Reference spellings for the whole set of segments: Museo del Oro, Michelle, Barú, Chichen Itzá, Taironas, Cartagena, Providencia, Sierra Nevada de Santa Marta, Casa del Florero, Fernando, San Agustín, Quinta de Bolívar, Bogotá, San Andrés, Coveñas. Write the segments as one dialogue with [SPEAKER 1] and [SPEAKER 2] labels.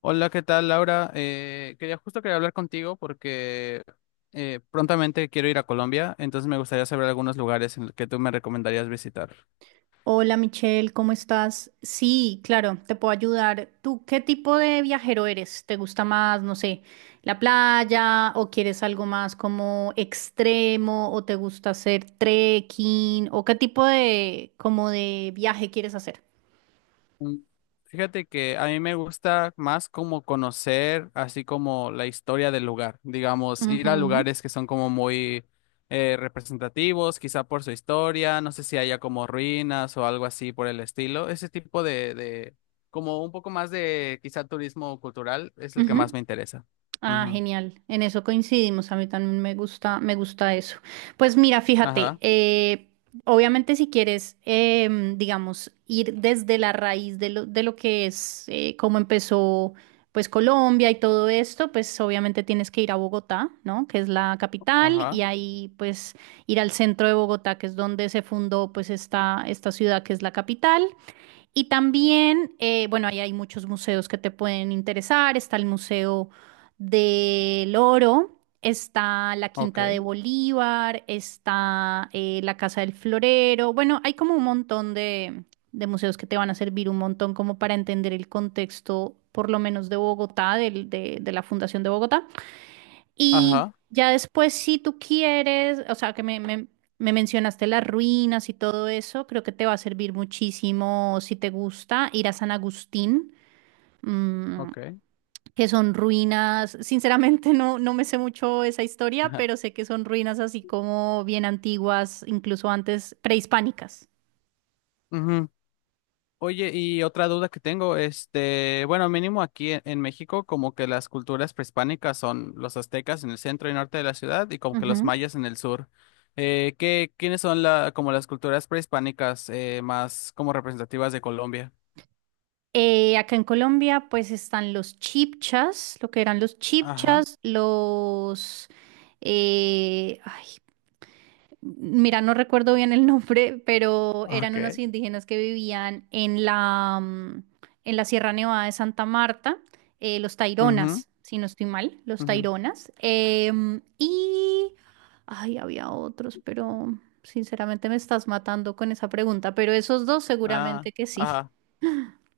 [SPEAKER 1] Hola, ¿qué tal, Laura? Quería hablar contigo porque prontamente quiero ir a Colombia, entonces me gustaría saber algunos lugares en los que tú me recomendarías visitar.
[SPEAKER 2] Hola Michelle, ¿cómo estás? Sí, claro, te puedo ayudar. ¿Tú qué tipo de viajero eres? ¿Te gusta más, no sé, la playa o quieres algo más como extremo o te gusta hacer trekking o qué tipo de como de viaje quieres hacer?
[SPEAKER 1] Mm, Fíjate que a mí me gusta más como conocer así como la historia del lugar, digamos, ir a
[SPEAKER 2] Ujú.
[SPEAKER 1] lugares que son como muy representativos, quizá por su historia, no sé si haya como ruinas o algo así por el estilo, ese tipo de como un poco más de quizá turismo cultural es el que
[SPEAKER 2] Ujú.
[SPEAKER 1] más me interesa.
[SPEAKER 2] Ah,
[SPEAKER 1] Ujú.
[SPEAKER 2] genial. En eso coincidimos. A mí también me gusta eso. Pues mira, fíjate,
[SPEAKER 1] Ajá,
[SPEAKER 2] obviamente si quieres, digamos, ir desde la raíz de lo que es, cómo empezó, pues Colombia y todo esto, pues obviamente tienes que ir a Bogotá, ¿no? Que es la capital y
[SPEAKER 1] ajá,
[SPEAKER 2] ahí, pues, ir al centro de Bogotá, que es donde se fundó, pues, esta ciudad que es la capital. Y también, bueno, ahí hay muchos museos que te pueden interesar. Está el Museo del Oro, está la
[SPEAKER 1] ok,
[SPEAKER 2] Quinta de Bolívar, está la Casa del Florero. Bueno, hay como un montón de museos que te van a servir un montón como para entender el contexto, por lo menos de Bogotá, de la Fundación de Bogotá. Y
[SPEAKER 1] ajá,
[SPEAKER 2] ya después, si tú quieres, o sea, me mencionaste las ruinas y todo eso, creo que te va a servir muchísimo, si te gusta, ir a San Agustín, mm,
[SPEAKER 1] ok.
[SPEAKER 2] que son ruinas, sinceramente no, no me sé mucho esa historia, pero sé que son ruinas así como bien antiguas, incluso antes prehispánicas.
[SPEAKER 1] Ajá. Oye, y otra duda que tengo, este, bueno, mínimo aquí en México, como que las culturas prehispánicas son los aztecas en el centro y norte de la ciudad y como que los
[SPEAKER 2] Ujú.
[SPEAKER 1] mayas en el sur. ¿ quiénes son la, como las culturas prehispánicas más como representativas de Colombia?
[SPEAKER 2] Acá en Colombia, pues están los chipchas, lo que eran los
[SPEAKER 1] Ajá,
[SPEAKER 2] chipchas, los... eh, ay, mira, no recuerdo bien el nombre, pero eran unos
[SPEAKER 1] ok.
[SPEAKER 2] indígenas que vivían en la, en la Sierra Nevada de Santa Marta, los
[SPEAKER 1] Ujú,
[SPEAKER 2] Taironas, si no estoy mal, los
[SPEAKER 1] ujú.
[SPEAKER 2] Taironas. Y, ay, había otros, pero sinceramente me estás matando con esa pregunta, pero esos dos
[SPEAKER 1] Ah,
[SPEAKER 2] seguramente que sí.
[SPEAKER 1] ajá.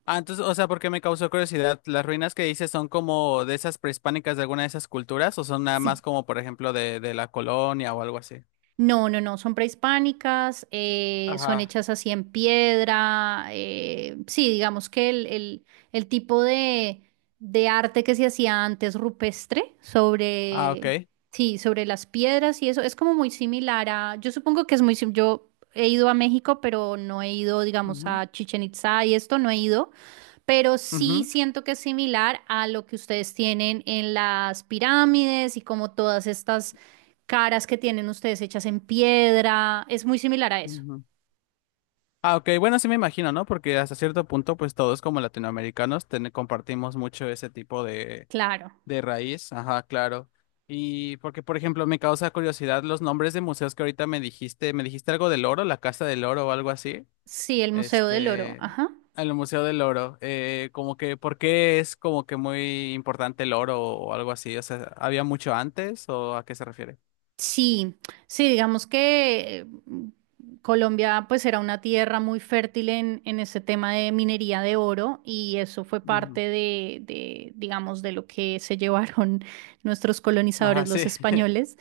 [SPEAKER 1] Ah, entonces, o sea, porque me causó curiosidad, ¿las ruinas que dices son como de esas prehispánicas de alguna de esas culturas o son nada
[SPEAKER 2] Sí,
[SPEAKER 1] más como, por ejemplo, de la colonia o algo así?
[SPEAKER 2] no, no, no, son prehispánicas, son
[SPEAKER 1] Ajá.
[SPEAKER 2] hechas así en piedra. Sí, digamos que el tipo de arte que se hacía antes rupestre
[SPEAKER 1] Ah,
[SPEAKER 2] sobre,
[SPEAKER 1] ok.
[SPEAKER 2] sí, sobre las piedras y eso es como muy similar a, yo supongo que es muy, yo he ido a México, pero no he ido, digamos,
[SPEAKER 1] Ujú,
[SPEAKER 2] a Chichen Itzá y esto no he ido, pero sí
[SPEAKER 1] ujú,
[SPEAKER 2] siento que es similar a lo que ustedes tienen en las pirámides y como todas estas caras que tienen ustedes hechas en piedra. Es muy similar a eso.
[SPEAKER 1] ujú. Ah, ok, bueno, sí me imagino, ¿no? Porque hasta cierto punto, pues todos como latinoamericanos compartimos mucho ese tipo
[SPEAKER 2] Claro.
[SPEAKER 1] de raíz, ajá, claro. Y porque, por ejemplo, me causa curiosidad los nombres de museos que ahorita me dijiste algo del oro, la Casa del Oro o algo así,
[SPEAKER 2] Sí, el Museo del Oro.
[SPEAKER 1] este,
[SPEAKER 2] Ajá.
[SPEAKER 1] el Museo del Oro, como que, ¿por qué es como que muy importante el oro o algo así? O sea, ¿había mucho antes o a qué se refiere?
[SPEAKER 2] Sí, sí, digamos que Colombia pues era una tierra muy fértil en ese tema de minería de oro y eso fue parte
[SPEAKER 1] Ujú.
[SPEAKER 2] digamos, de lo que se llevaron nuestros colonizadores,
[SPEAKER 1] Ajá,
[SPEAKER 2] los
[SPEAKER 1] sí,
[SPEAKER 2] españoles.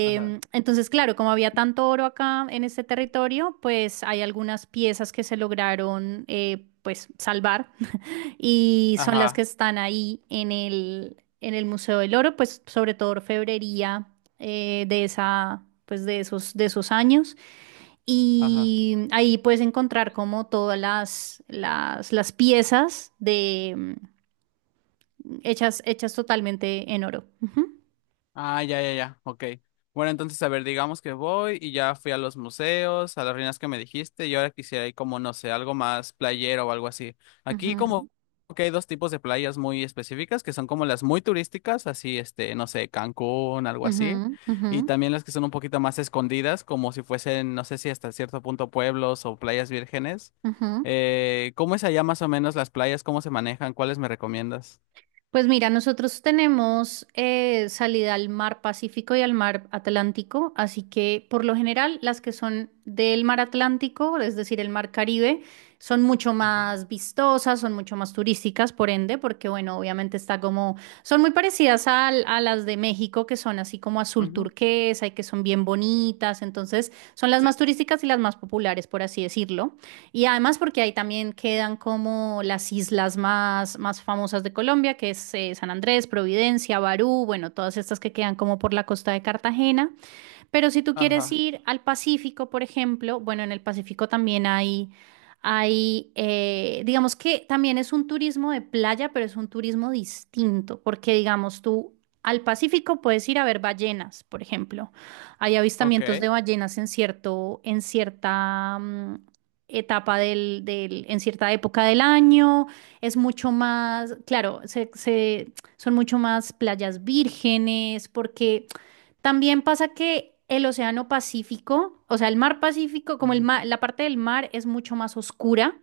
[SPEAKER 1] ajá,
[SPEAKER 2] Entonces, claro, como había tanto oro acá en este territorio, pues hay algunas piezas que se lograron pues salvar y son las que
[SPEAKER 1] ajá,
[SPEAKER 2] están ahí en el Museo del Oro, pues sobre todo orfebrería de esa, pues de esos años.
[SPEAKER 1] ajá.
[SPEAKER 2] Y ahí puedes encontrar como todas las piezas de, hechas, hechas totalmente en oro.
[SPEAKER 1] Ah, ya, ya, ya, ok. Bueno, entonces, a ver, digamos que voy y ya fui a los museos, a las ruinas que me dijiste, y ahora quisiera ir como, no sé, algo más playero o algo así. Aquí
[SPEAKER 2] Ujú,
[SPEAKER 1] como que hay dos tipos de playas muy específicas, que son como las muy turísticas, así, este, no sé, Cancún, algo así,
[SPEAKER 2] ujú, ujú,
[SPEAKER 1] y también las que son un poquito más escondidas, como si fuesen, no sé si hasta cierto punto pueblos o playas vírgenes.
[SPEAKER 2] ujú, ujú.
[SPEAKER 1] ¿Cómo es allá más o menos las playas? ¿Cómo se manejan? ¿Cuáles me recomiendas?
[SPEAKER 2] Pues mira, nosotros tenemos salida al mar Pacífico y al mar Atlántico, así que por lo general las que son del mar Atlántico, es decir, el mar Caribe, son mucho
[SPEAKER 1] Ujú,
[SPEAKER 2] más vistosas, son mucho más turísticas, por ende, porque bueno, obviamente está como, son muy parecidas a, las de México, que son así como azul
[SPEAKER 1] ujú.
[SPEAKER 2] turquesa y que son bien bonitas, entonces son las
[SPEAKER 1] Sí.
[SPEAKER 2] más turísticas y las más populares, por así decirlo. Y además porque ahí también quedan como las islas más, más famosas de Colombia, que es San Andrés, Providencia, Barú, bueno, todas estas que quedan como por la costa de Cartagena. Pero si tú quieres
[SPEAKER 1] Ajá,
[SPEAKER 2] ir al Pacífico, por ejemplo, bueno, en el Pacífico también hay, digamos que también es un turismo de playa, pero es un turismo distinto, porque digamos tú al Pacífico puedes ir a ver ballenas, por ejemplo. Hay avistamientos de
[SPEAKER 1] ok.
[SPEAKER 2] ballenas en cierto, en cierta etapa en cierta época del año. Es mucho más, claro, son mucho más playas vírgenes, porque también pasa que el Océano Pacífico, o sea, el mar Pacífico, como
[SPEAKER 1] Ujú,
[SPEAKER 2] la parte del mar es mucho más oscura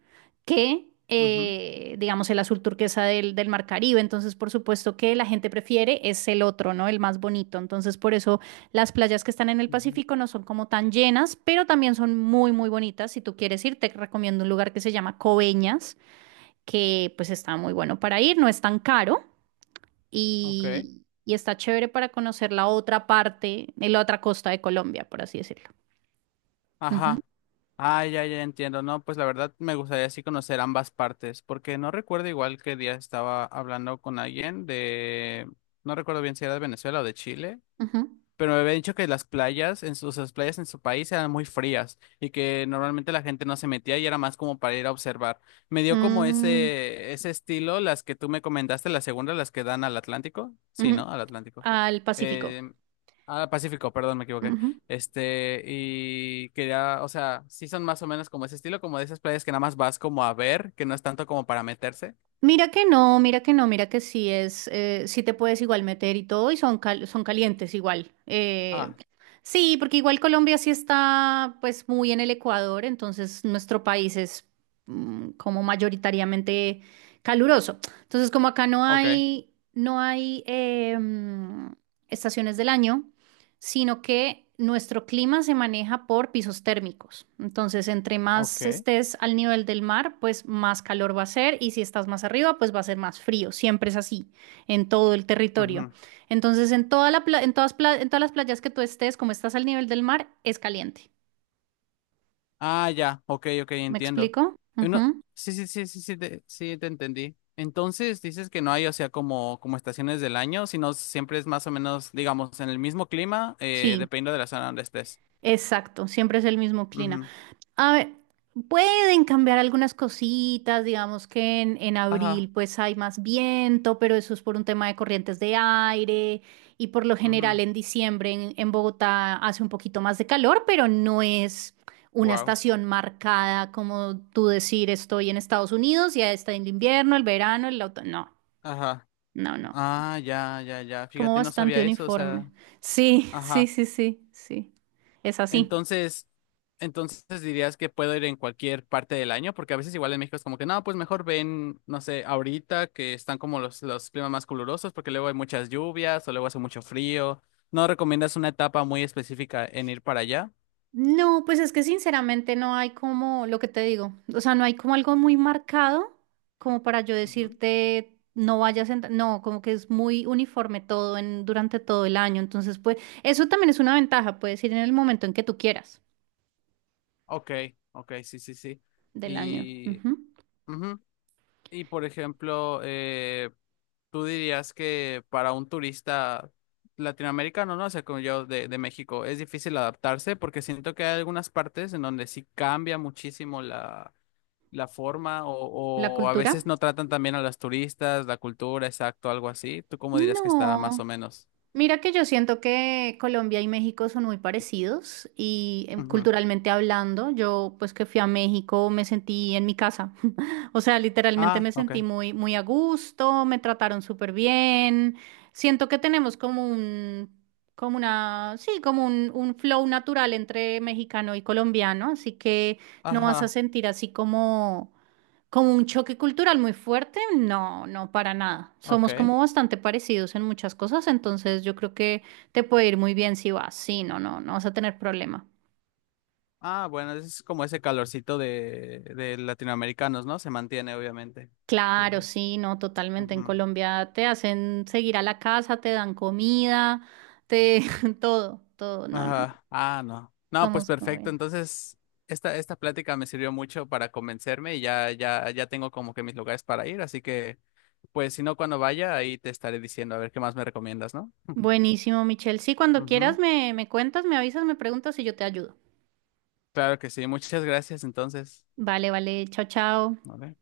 [SPEAKER 2] que,
[SPEAKER 1] ujú,
[SPEAKER 2] digamos, el azul turquesa del mar Caribe. Entonces, por supuesto que la gente prefiere es el otro, ¿no? El más bonito. Entonces, por eso las playas que están en el
[SPEAKER 1] ujú,
[SPEAKER 2] Pacífico no son como tan llenas, pero también son muy, muy bonitas. Si tú quieres ir, te recomiendo un lugar que se llama Coveñas, que pues está muy bueno para ir, no es tan caro
[SPEAKER 1] ok.
[SPEAKER 2] y está chévere para conocer la otra parte, y la otra costa de Colombia, por así decirlo. Ujú,
[SPEAKER 1] Ajá. Ah, ya, ya entiendo. No, pues la verdad me gustaría así conocer ambas partes, porque no recuerdo igual qué día estaba hablando con alguien de, no recuerdo bien si era de Venezuela o de Chile.
[SPEAKER 2] ujú.
[SPEAKER 1] Pero me había dicho que las playas en su país eran muy frías y que normalmente la gente no se metía y era más como para ir a observar. Me dio como
[SPEAKER 2] Mm,
[SPEAKER 1] ese estilo las que tú me comentaste, las segundas, las que dan al Atlántico. Sí,
[SPEAKER 2] ujú.
[SPEAKER 1] ¿no? Al Atlántico.
[SPEAKER 2] Al Pacífico.
[SPEAKER 1] Eh, al Pacífico, perdón, me equivoqué.
[SPEAKER 2] Ujú.
[SPEAKER 1] Este, y que ya, o sea, sí son más o menos como ese estilo, como de esas playas que nada más vas como a ver, que no es tanto como para meterse.
[SPEAKER 2] Mira que no, mira que no, mira que sí es, sí te puedes igual meter y todo y son, son calientes igual.
[SPEAKER 1] Ah,
[SPEAKER 2] Sí, porque igual Colombia sí está pues muy en el Ecuador, entonces nuestro país es como mayoritariamente caluroso. Entonces como acá no
[SPEAKER 1] ok,
[SPEAKER 2] hay, no hay estaciones del año, sino que nuestro clima se maneja por pisos térmicos. Entonces, entre más
[SPEAKER 1] ok.
[SPEAKER 2] estés al nivel del mar, pues más calor va a ser y si estás más arriba, pues va a ser más frío. Siempre es así en todo el territorio.
[SPEAKER 1] Ujú.
[SPEAKER 2] Entonces, en todas, en todas las playas que tú estés, como estás al nivel del mar, es caliente.
[SPEAKER 1] Ah, ya, ok, ok,
[SPEAKER 2] ¿Me
[SPEAKER 1] entiendo.
[SPEAKER 2] explico?
[SPEAKER 1] Uno,
[SPEAKER 2] Ujú.
[SPEAKER 1] sí, sí, sí, sí, sí, te entendí. Entonces dices que no hay, o sea, como, como estaciones del año, sino siempre es más o menos, digamos, en el mismo clima,
[SPEAKER 2] Sí,
[SPEAKER 1] dependiendo de la zona donde estés.
[SPEAKER 2] exacto. Siempre es el mismo clima.
[SPEAKER 1] Ujú.
[SPEAKER 2] A ver, pueden cambiar algunas cositas, digamos que en abril
[SPEAKER 1] Ajá.
[SPEAKER 2] pues hay más viento, pero eso es por un tema de corrientes de aire y por lo general en diciembre en Bogotá hace un poquito más de calor, pero no es una
[SPEAKER 1] Wow.
[SPEAKER 2] estación marcada como tú decir estoy en Estados Unidos, ya está en el invierno, el verano, el otoño.
[SPEAKER 1] Ajá.
[SPEAKER 2] No, no, no,
[SPEAKER 1] Ah, ya, ya, ya.
[SPEAKER 2] como
[SPEAKER 1] Fíjate, no
[SPEAKER 2] bastante
[SPEAKER 1] sabía eso, o sea,
[SPEAKER 2] uniforme. Sí, sí,
[SPEAKER 1] ajá.
[SPEAKER 2] sí, sí, sí, es así.
[SPEAKER 1] Entonces, entonces dirías que puedo ir en cualquier parte del año, porque a veces igual en México es como que no, pues mejor ven, no sé, ahorita que están como los climas más calurosos, porque luego hay muchas lluvias o luego hace mucho frío. ¿No recomiendas una etapa muy específica en ir para allá?
[SPEAKER 2] No, pues es que sinceramente no hay como lo que te digo, o sea, no hay como algo muy marcado como para yo
[SPEAKER 1] Ujú.
[SPEAKER 2] decirte no vayas en, no, como que es muy uniforme todo en durante todo el año, entonces pues eso también es una ventaja, puedes ir en el momento en que tú quieras
[SPEAKER 1] Ok, ok, sí, sí, sí.
[SPEAKER 2] del año.
[SPEAKER 1] Y
[SPEAKER 2] Ujú.
[SPEAKER 1] ujú. Y por ejemplo, tú dirías que para un turista latinoamericano, ¿no? O sea, como yo de México, es difícil adaptarse porque siento que hay algunas partes en donde sí cambia muchísimo la, la forma
[SPEAKER 2] La
[SPEAKER 1] o a
[SPEAKER 2] cultura.
[SPEAKER 1] veces no tratan también a las turistas, la cultura, exacto, algo así. ¿Tú cómo dirías que está más o
[SPEAKER 2] No.
[SPEAKER 1] menos?
[SPEAKER 2] Mira que yo siento que Colombia y México son muy parecidos y
[SPEAKER 1] Ujú.
[SPEAKER 2] culturalmente hablando, yo pues que fui a México me sentí en mi casa. O sea, literalmente
[SPEAKER 1] Ah,
[SPEAKER 2] me
[SPEAKER 1] ok.
[SPEAKER 2] sentí muy, muy a gusto, me trataron súper bien. Siento que tenemos como un, como una, sí, como un flow natural entre mexicano y colombiano, así que no vas a
[SPEAKER 1] Ajá,
[SPEAKER 2] sentir así como como un choque cultural muy fuerte, no, no, para nada. Somos
[SPEAKER 1] ok.
[SPEAKER 2] como bastante parecidos en muchas cosas, entonces yo creo que te puede ir muy bien si vas. Sí, no, no, no vas a tener problema.
[SPEAKER 1] Ah, bueno, es como ese calorcito de latinoamericanos, ¿no? Se mantiene, obviamente. Sí,
[SPEAKER 2] Claro,
[SPEAKER 1] sí.
[SPEAKER 2] sí, no, totalmente. En
[SPEAKER 1] Ujú.
[SPEAKER 2] Colombia te hacen seguir a la casa, te dan comida, te todo, todo. No, no, no.
[SPEAKER 1] Ajá. Ah, no. No, pues
[SPEAKER 2] Somos como
[SPEAKER 1] perfecto.
[SPEAKER 2] bien.
[SPEAKER 1] Entonces, esta plática me sirvió mucho para convencerme y ya, ya, ya tengo como que mis lugares para ir. Así que, pues, si no, cuando vaya, ahí te estaré diciendo a ver qué más me recomiendas, ¿no?
[SPEAKER 2] Buenísimo, Michelle. Sí, cuando
[SPEAKER 1] Ujú.
[SPEAKER 2] quieras me, me cuentas, me avisas, me preguntas y yo te ayudo.
[SPEAKER 1] Claro que sí. Muchas gracias, entonces.
[SPEAKER 2] Vale, vale. Chao, chao.
[SPEAKER 1] Vale.